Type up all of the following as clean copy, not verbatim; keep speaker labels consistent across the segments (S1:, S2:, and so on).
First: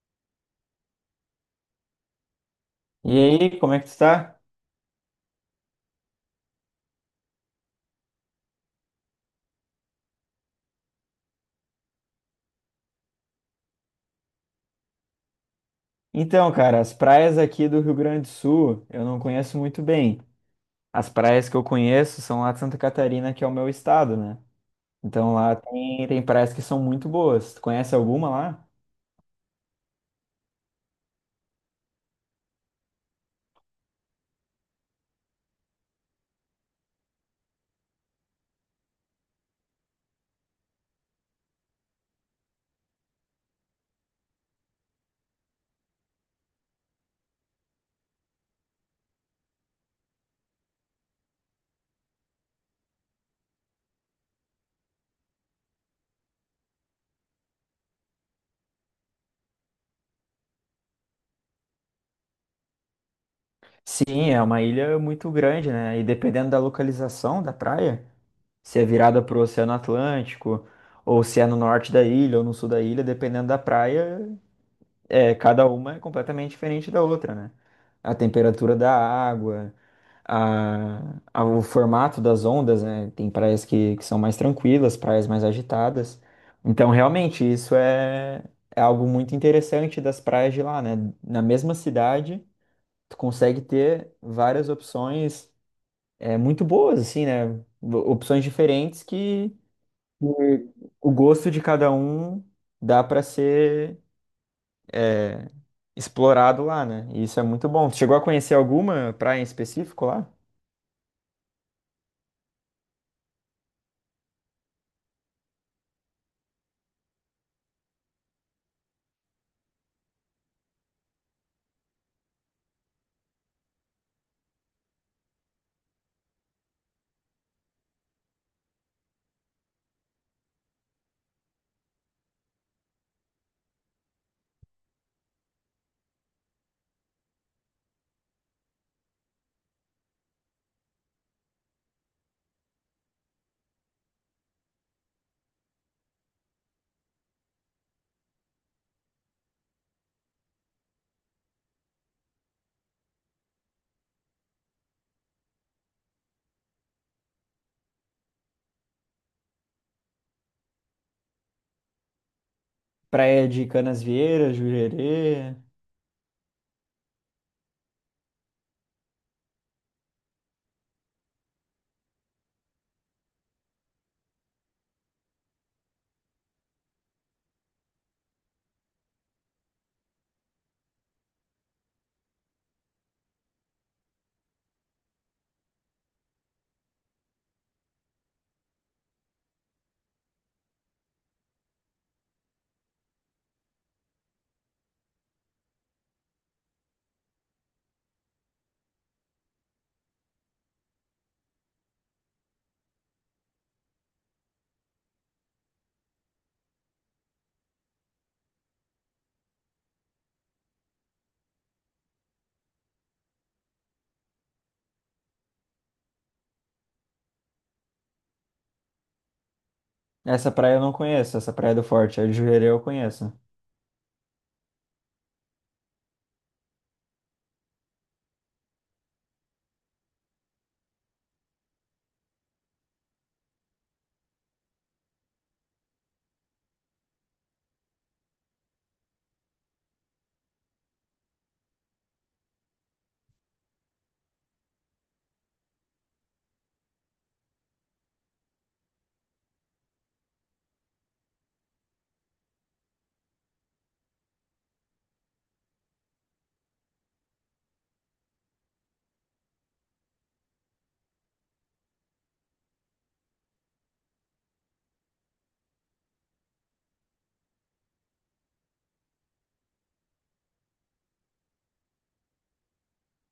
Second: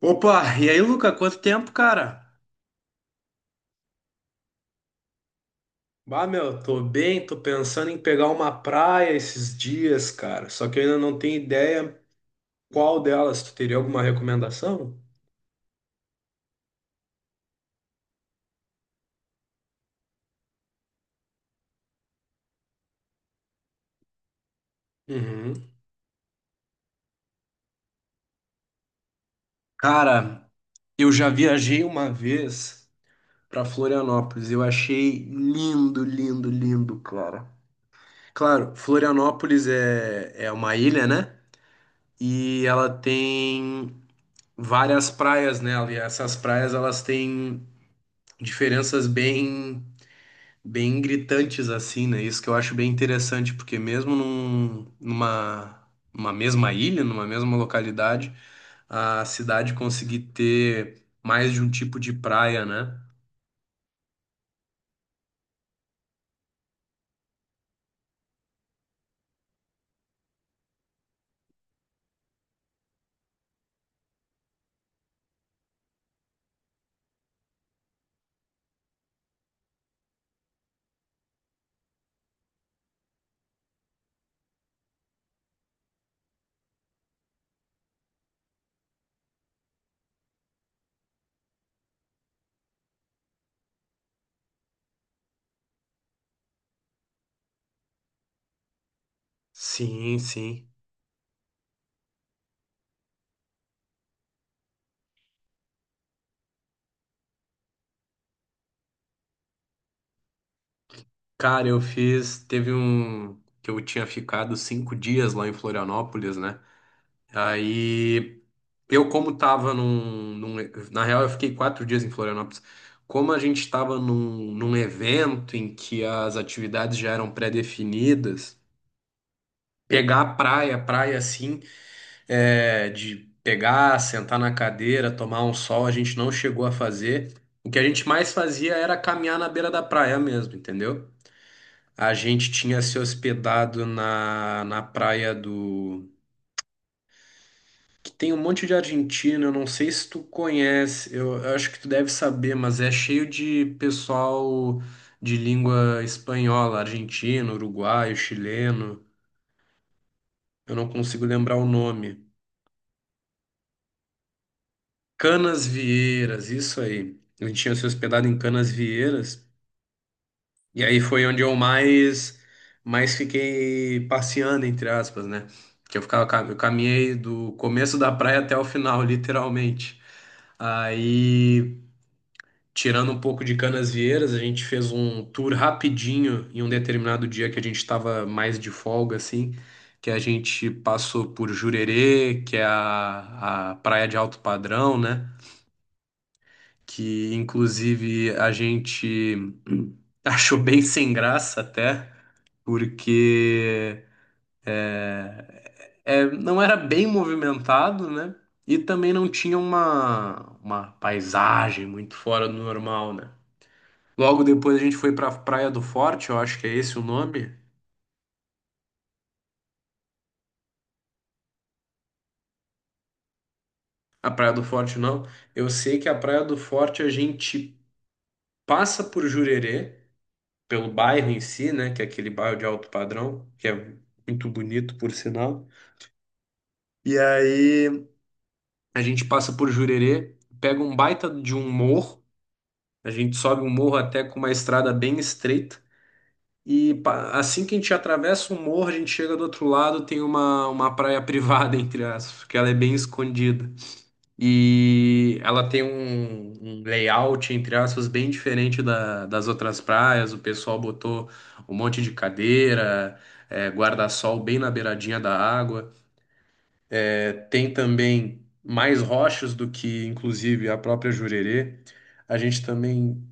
S1: Opa, e aí, Luca, quanto tempo, cara?
S2: E aí, como é que tu tá?
S1: Bah, meu, tô bem, tô pensando em pegar uma praia esses dias, cara. Só que eu ainda não tenho ideia qual delas. Tu teria alguma recomendação?
S2: Então, cara, as praias aqui do Rio Grande do Sul eu não conheço muito bem. As praias que eu conheço são lá de Santa Catarina, que é o meu estado, né? Então lá
S1: Uhum.
S2: tem praias que são muito boas. Tu conhece alguma lá?
S1: Cara, eu já viajei uma vez pra Florianópolis. Eu achei lindo, lindo, lindo, cara. Claro, Florianópolis é uma ilha, né? E ela tem várias praias nela. E essas praias, elas têm diferenças bem gritantes assim, né? Isso que eu acho bem interessante, porque mesmo numa mesma ilha, numa mesma localidade, a cidade conseguir ter mais de um tipo de praia, né?
S2: Sim, é uma ilha muito grande, né? E dependendo da localização da praia, se é virada pro Oceano Atlântico, ou se é no norte da ilha ou no sul da ilha, dependendo da praia, cada uma é completamente diferente da outra, né? A temperatura da água. O formato das ondas, né? Tem praias que são mais tranquilas, praias mais agitadas. Então, realmente, é algo muito interessante das praias de lá, né? Na mesma cidade, tu consegue ter várias opções muito boas, assim, né? Opções diferentes que
S1: Sim, sim.
S2: que o gosto de cada um dá para ser explorado lá, né? E isso é muito bom. Tu chegou a conhecer alguma praia em específico lá?
S1: Cara, eu fiz, teve um que eu tinha ficado 5 dias lá em Florianópolis, né? Aí eu, como tava na real, eu fiquei 4 dias em Florianópolis. Como a gente estava num evento em que as atividades já eram pré-definidas, pegar a praia, praia assim, de pegar, sentar na cadeira, tomar um sol, a gente não chegou a fazer. O que a gente mais fazia era caminhar na beira da praia mesmo, entendeu? A gente tinha se hospedado na praia que tem um monte de argentino, eu não sei se tu conhece, eu acho que tu deve saber, mas é cheio de pessoal de língua espanhola, argentino, uruguaio, chileno, eu não consigo lembrar o nome.
S2: Praia de Canasvieiras, Jurerê.
S1: Canas Vieiras, isso aí. A gente tinha se hospedado em Canas Vieiras, e aí foi onde eu mais fiquei passeando, entre aspas, né? Que eu ficava, eu caminhei do começo da praia até o final, literalmente. Aí. Tirando um pouco de Canasvieiras, a gente fez um tour rapidinho em um determinado dia que a gente estava mais de folga, assim, que a gente passou por Jurerê, que é a praia de alto padrão, né? Que inclusive a gente achou bem sem graça até, porque não era bem movimentado, né? E também não tinha uma paisagem muito fora do normal, né? Logo depois a gente foi pra Praia do Forte, eu acho que é esse o nome.
S2: Essa praia eu não conheço, essa praia do Forte, a de Jurerê eu conheço.
S1: A Praia do Forte não. Eu sei que a Praia do Forte a gente passa por Jurerê, pelo bairro em si, né? Que é aquele bairro de alto padrão, que é muito bonito, por sinal. E aí a gente passa por Jurerê, pega um baita de um morro, a gente sobe um morro até com uma estrada bem estreita. E assim que a gente atravessa o morro, a gente chega do outro lado, tem uma praia privada, entre aspas, que ela é bem escondida. E ela tem um layout, entre aspas, bem diferente das outras praias. O pessoal botou um monte de cadeira, guarda-sol bem na beiradinha da água. É, tem também mais rochas do que, inclusive, a própria Jurerê. A gente também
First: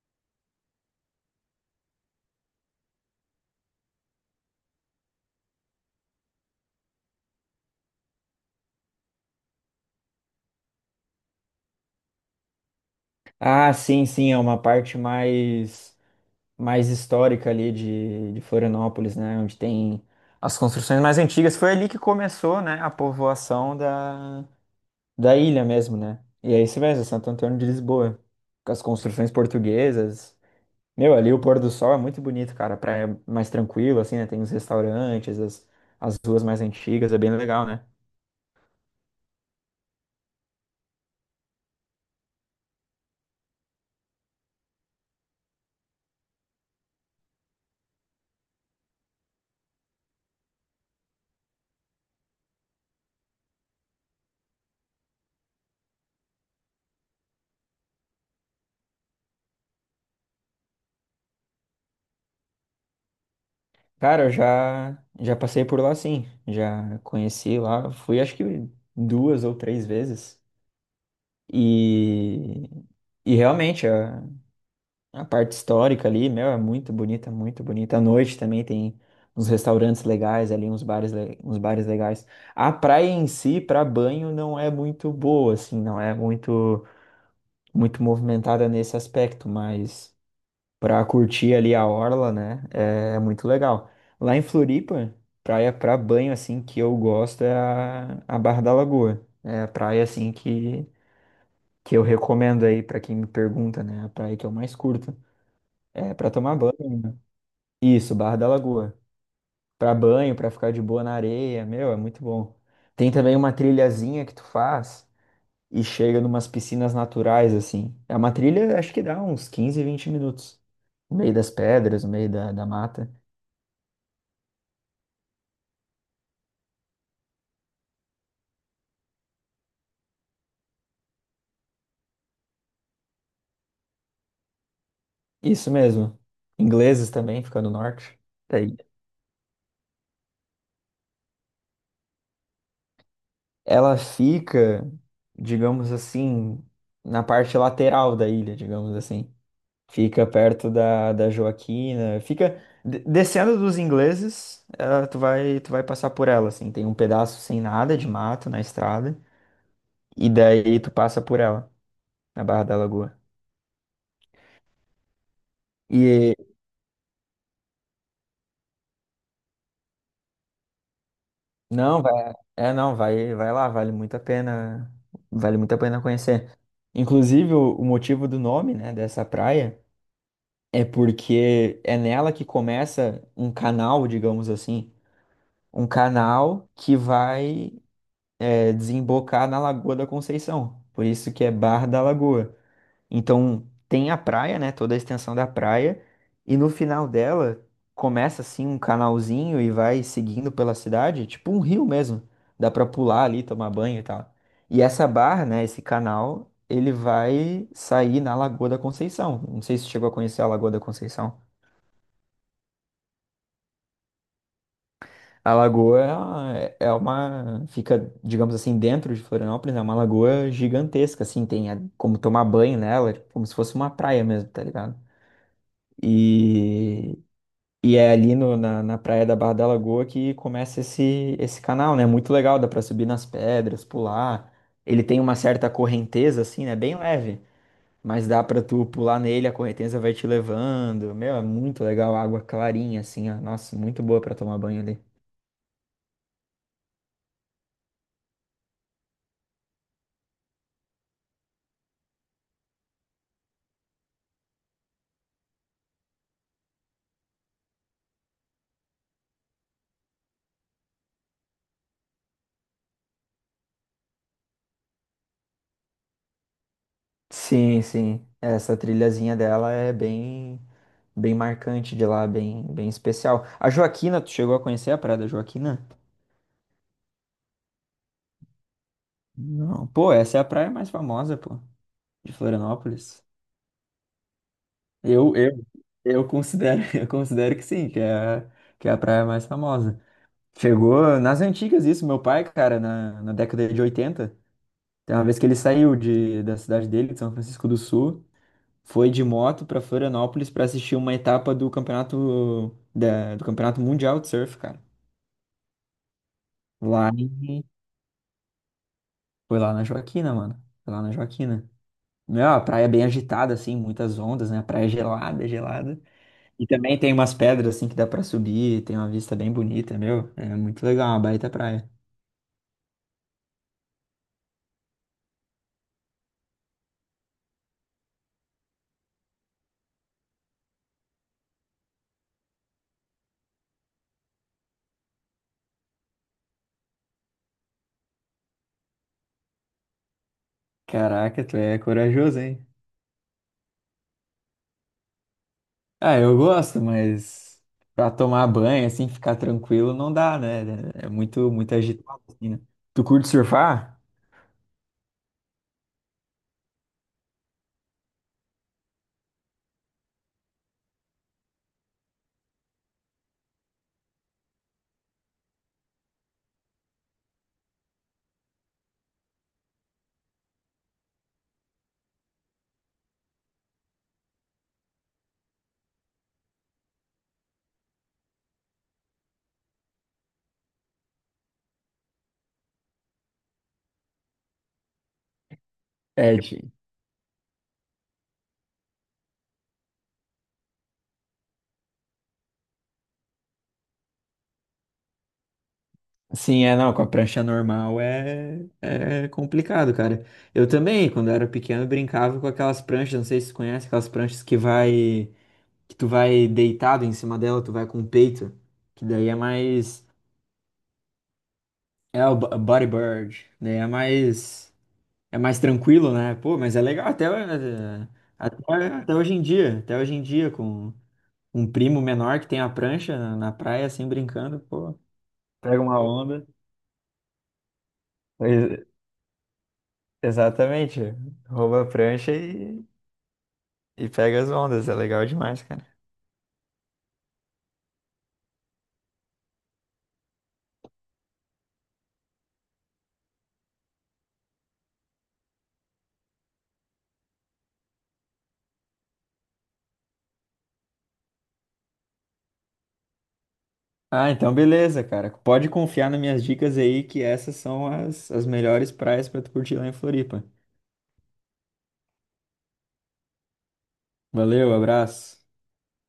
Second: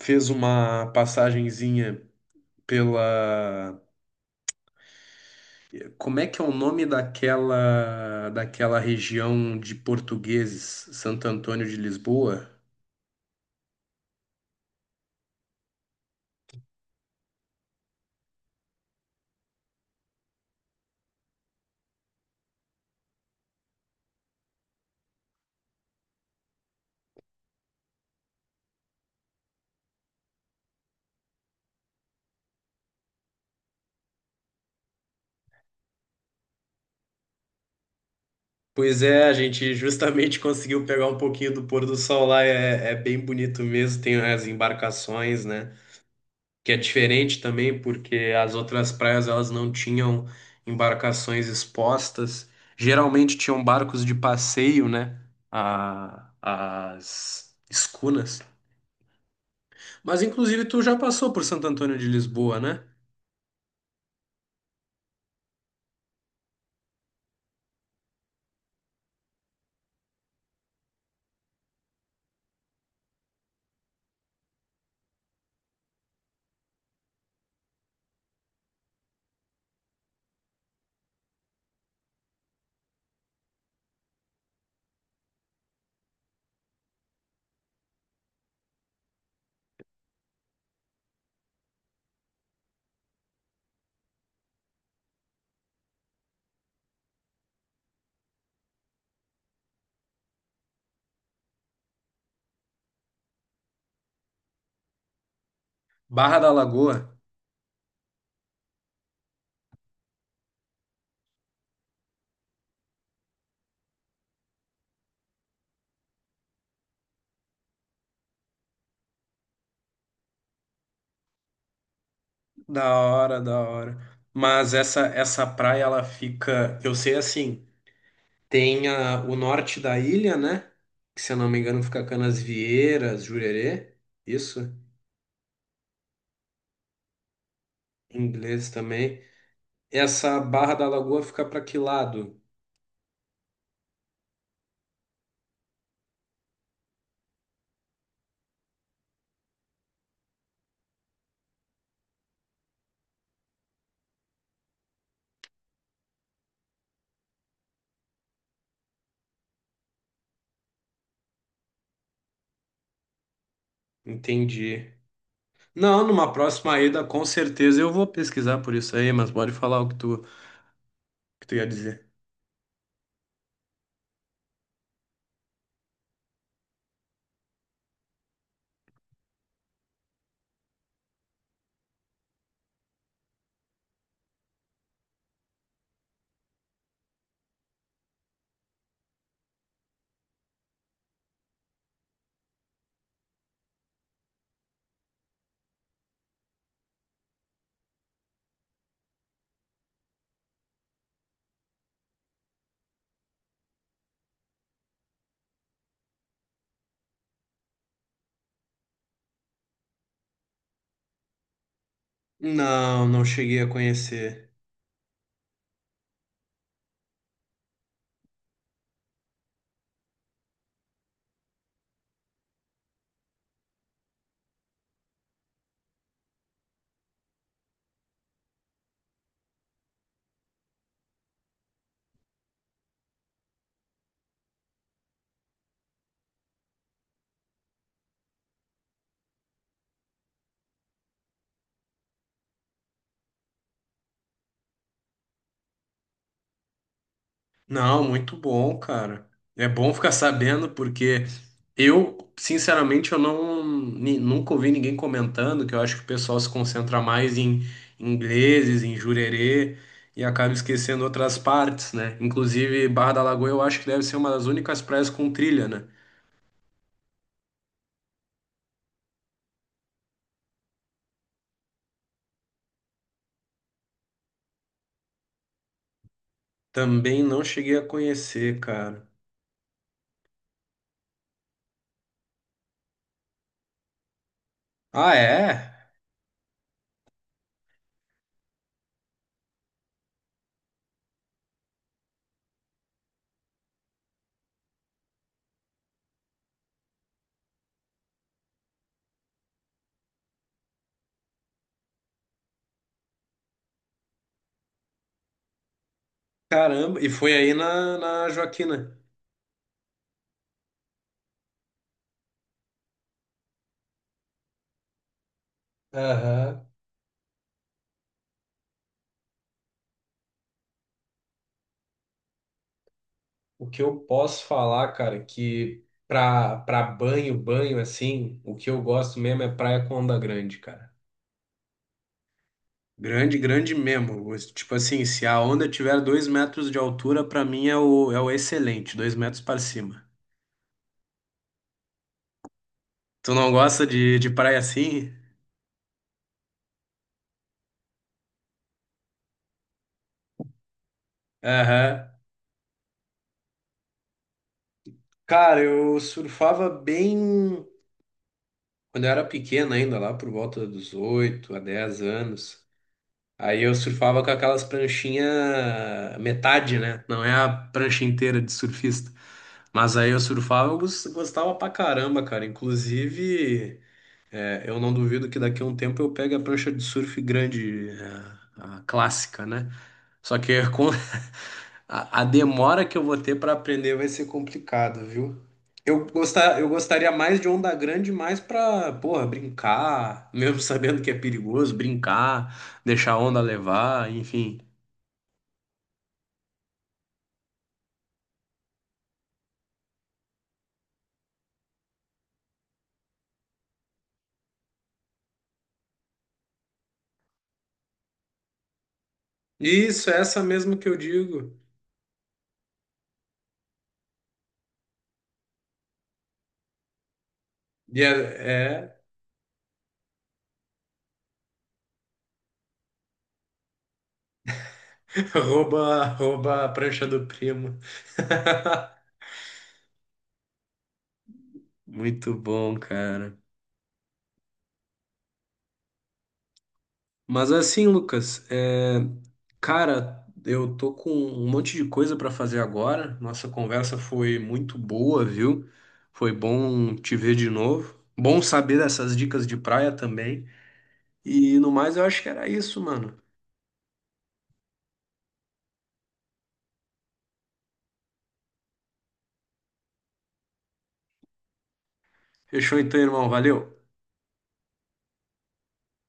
S1: fez uma passagenzinha pela. Como é que é o nome daquela região de portugueses, Santo Antônio de Lisboa?
S2: Ah, sim, sim, é uma parte mais histórica ali de Florianópolis, né? Onde tem as construções mais antigas. Foi ali que começou, né, a povoação da ilha mesmo, né? E é isso mesmo, Santo Antônio de Lisboa. Com as construções portuguesas. Meu, ali o pôr do sol é muito bonito, cara. A praia é mais tranquila, assim, né? Tem os restaurantes, as ruas mais antigas, é bem legal, né?
S1: Pois é, a gente justamente conseguiu pegar um pouquinho do pôr do sol lá, é bem bonito mesmo, tem as embarcações, né? Que é diferente também, porque as outras praias elas não tinham embarcações expostas, geralmente tinham barcos de passeio, né? As escunas. Mas inclusive tu já passou por Santo Antônio de Lisboa, né?
S2: Cara, já passei por lá sim. Já conheci lá. Fui acho que 2 ou 3 vezes. E, e realmente a parte histórica ali, meu, é muito bonita, muito bonita. À noite também tem uns restaurantes legais ali, uns bares, uns bares legais. A praia em si, para banho, não é muito boa, assim, não é muito, muito movimentada nesse aspecto, mas para curtir ali a orla, né? É, é muito legal. Lá em Floripa, praia para banho assim que eu gosto é a Barra da Lagoa. É a praia assim que eu recomendo aí para quem me pergunta, né? A praia que eu mais curto. É para
S1: Barra da
S2: tomar banho. Né?
S1: Lagoa.
S2: Isso, Barra da Lagoa. Pra banho, para ficar de boa na areia, meu, é muito bom. Tem também uma trilhazinha que tu faz e chega numas piscinas naturais assim. É uma trilha, acho que dá uns 15, 20 minutos no meio das pedras, no meio da
S1: Da
S2: mata.
S1: hora, da hora. Mas essa praia ela fica, eu sei assim. Tem o norte da ilha, né? Que se eu não me engano fica Canasvieiras, Jurerê. Isso,
S2: Isso mesmo. Ingleses também fica no norte.
S1: em inglês
S2: Daí
S1: também. Essa Barra da Lagoa fica para que lado?
S2: ela fica, digamos assim, na parte lateral da ilha, digamos assim. Fica perto da Joaquina, fica descendo dos ingleses, tu vai passar por ela assim, tem um pedaço sem nada de mato na estrada e daí tu passa por ela, na Barra da Lagoa.
S1: Entendi. Não, numa
S2: E
S1: próxima ida, com certeza eu vou pesquisar por isso aí, mas pode falar o que tu ia
S2: Não,
S1: dizer.
S2: vai, é não, vai, vai lá, vale muito a pena, vale muito a pena conhecer. Inclusive, o motivo do nome, né, dessa praia é porque é nela que começa um canal, digamos assim, um canal que vai desembocar na Lagoa da Conceição. Por isso que é Barra da Lagoa. Então tem a praia, né? Toda a extensão da praia. E no final dela começa assim um canalzinho e vai seguindo pela cidade, tipo um rio mesmo. Dá pra pular ali, tomar banho e tal. E essa barra, né? Esse canal, ele vai sair na Lagoa da Conceição. Não sei se você chegou a conhecer a Lagoa da Conceição.
S1: Não, não cheguei a conhecer.
S2: A lagoa é uma, fica, digamos assim, dentro de Florianópolis, é uma lagoa gigantesca, assim, tem como tomar banho nela, é como se fosse uma praia mesmo, tá ligado? E E é ali na praia da Barra da Lagoa que começa esse canal, né? Muito legal, dá pra subir nas pedras, pular. Ele tem uma certa correnteza, assim, né? Bem leve, mas dá pra tu pular nele, a correnteza vai te levando. Meu, é muito legal, água clarinha, assim, ó. Nossa, muito boa pra tomar banho ali.
S1: Não, muito bom, cara. É bom ficar sabendo porque eu, sinceramente, eu não nunca ouvi ninguém comentando que eu acho que o pessoal se concentra mais em ingleses, em Jurerê e acaba esquecendo outras partes, né? Inclusive, Barra da Lagoa eu acho que deve ser uma das únicas praias com trilha, né?
S2: Sim, sim. Essa trilhazinha dela é bem, bem marcante de lá, bem, bem especial. A Joaquina, tu chegou a conhecer a Praia da Joaquina?
S1: Também não cheguei a conhecer, cara.
S2: Não. Pô, essa é a praia mais famosa, pô, de Florianópolis.
S1: Ah,
S2: Eu, eu,
S1: é?
S2: eu considero, eu considero que sim, que é, que é a praia mais famosa. Chegou nas antigas isso, meu pai, cara, na década de 80. Tem uma vez que ele saiu de, da cidade dele, de São Francisco do Sul, foi de moto pra Florianópolis para assistir uma etapa do campeonato do campeonato mundial de surf, cara.
S1: Caramba, e
S2: Lá
S1: foi aí
S2: em,
S1: na Joaquina.
S2: foi lá na Joaquina, mano. Foi lá na Joaquina. Meu, a praia é bem agitada, assim, muitas ondas, né? A praia é gelada, gelada.
S1: Aham.
S2: E também tem umas pedras assim que dá pra subir, tem uma vista bem bonita, meu. É muito legal, uma baita praia.
S1: O que eu posso falar, cara, que pra banho, banho assim, o que eu gosto mesmo é praia com onda grande, cara. Grande, grande mesmo. Tipo assim, se a onda tiver 2 metros de altura, pra mim é o excelente, 2 metros para cima.
S2: Caraca, tu é corajoso, hein?
S1: Tu não gosta de praia assim?
S2: Ah, eu gosto, mas pra tomar banho, assim, ficar tranquilo, não dá, né? É muito, muito
S1: Aham.
S2: agitado, assim, né? Tu curte surfar?
S1: Cara, eu surfava bem quando eu era pequeno ainda, lá por volta dos 8 a 10 anos. Aí eu surfava com aquelas pranchinhas metade, né? Não é a prancha inteira de surfista. Mas aí eu surfava, eu gostava pra caramba, cara. Inclusive. É, eu não duvido que daqui a um tempo eu pegue a prancha de surf grande, a clássica, né? Só que com a demora que eu vou ter para aprender vai ser complicado, viu?
S2: É,
S1: Eu
S2: de-
S1: gostaria mais de onda grande, mais para, porra, brincar, mesmo sabendo que é perigoso, brincar, deixar a onda levar, enfim.
S2: não, com a prancha normal é complicado, cara. Eu também, quando eu era pequeno, brincava com aquelas pranchas, não sei se você conhece, aquelas pranchas que vai. Que tu vai deitado em cima dela, tu vai com o peito, que daí é mais
S1: Isso, é essa mesmo que eu digo.
S2: é o body bird, daí é mais tranquilo, né? Pô, mas é legal
S1: E
S2: até,
S1: é,
S2: até hoje em dia, até hoje em dia com um primo menor que tem a prancha na praia assim brincando, pô,
S1: é
S2: pega uma
S1: rouba,
S2: onda.
S1: rouba a prancha do primo.
S2: Pois- Exatamente. Rouba a prancha
S1: Muito bom, cara.
S2: e pega as ondas. É legal demais, cara.
S1: Mas assim, Lucas, cara, eu tô com um monte de coisa pra fazer agora. Nossa conversa foi muito boa, viu? Foi bom te ver de novo. Bom saber dessas dicas de praia também. E no mais, eu acho que era isso, mano.
S2: Ah, então beleza, cara. Pode confiar nas minhas dicas aí, que essas são as melhores praias pra tu curtir lá em Floripa.
S1: Fechou então, irmão. Valeu.
S2: Valeu, abraço.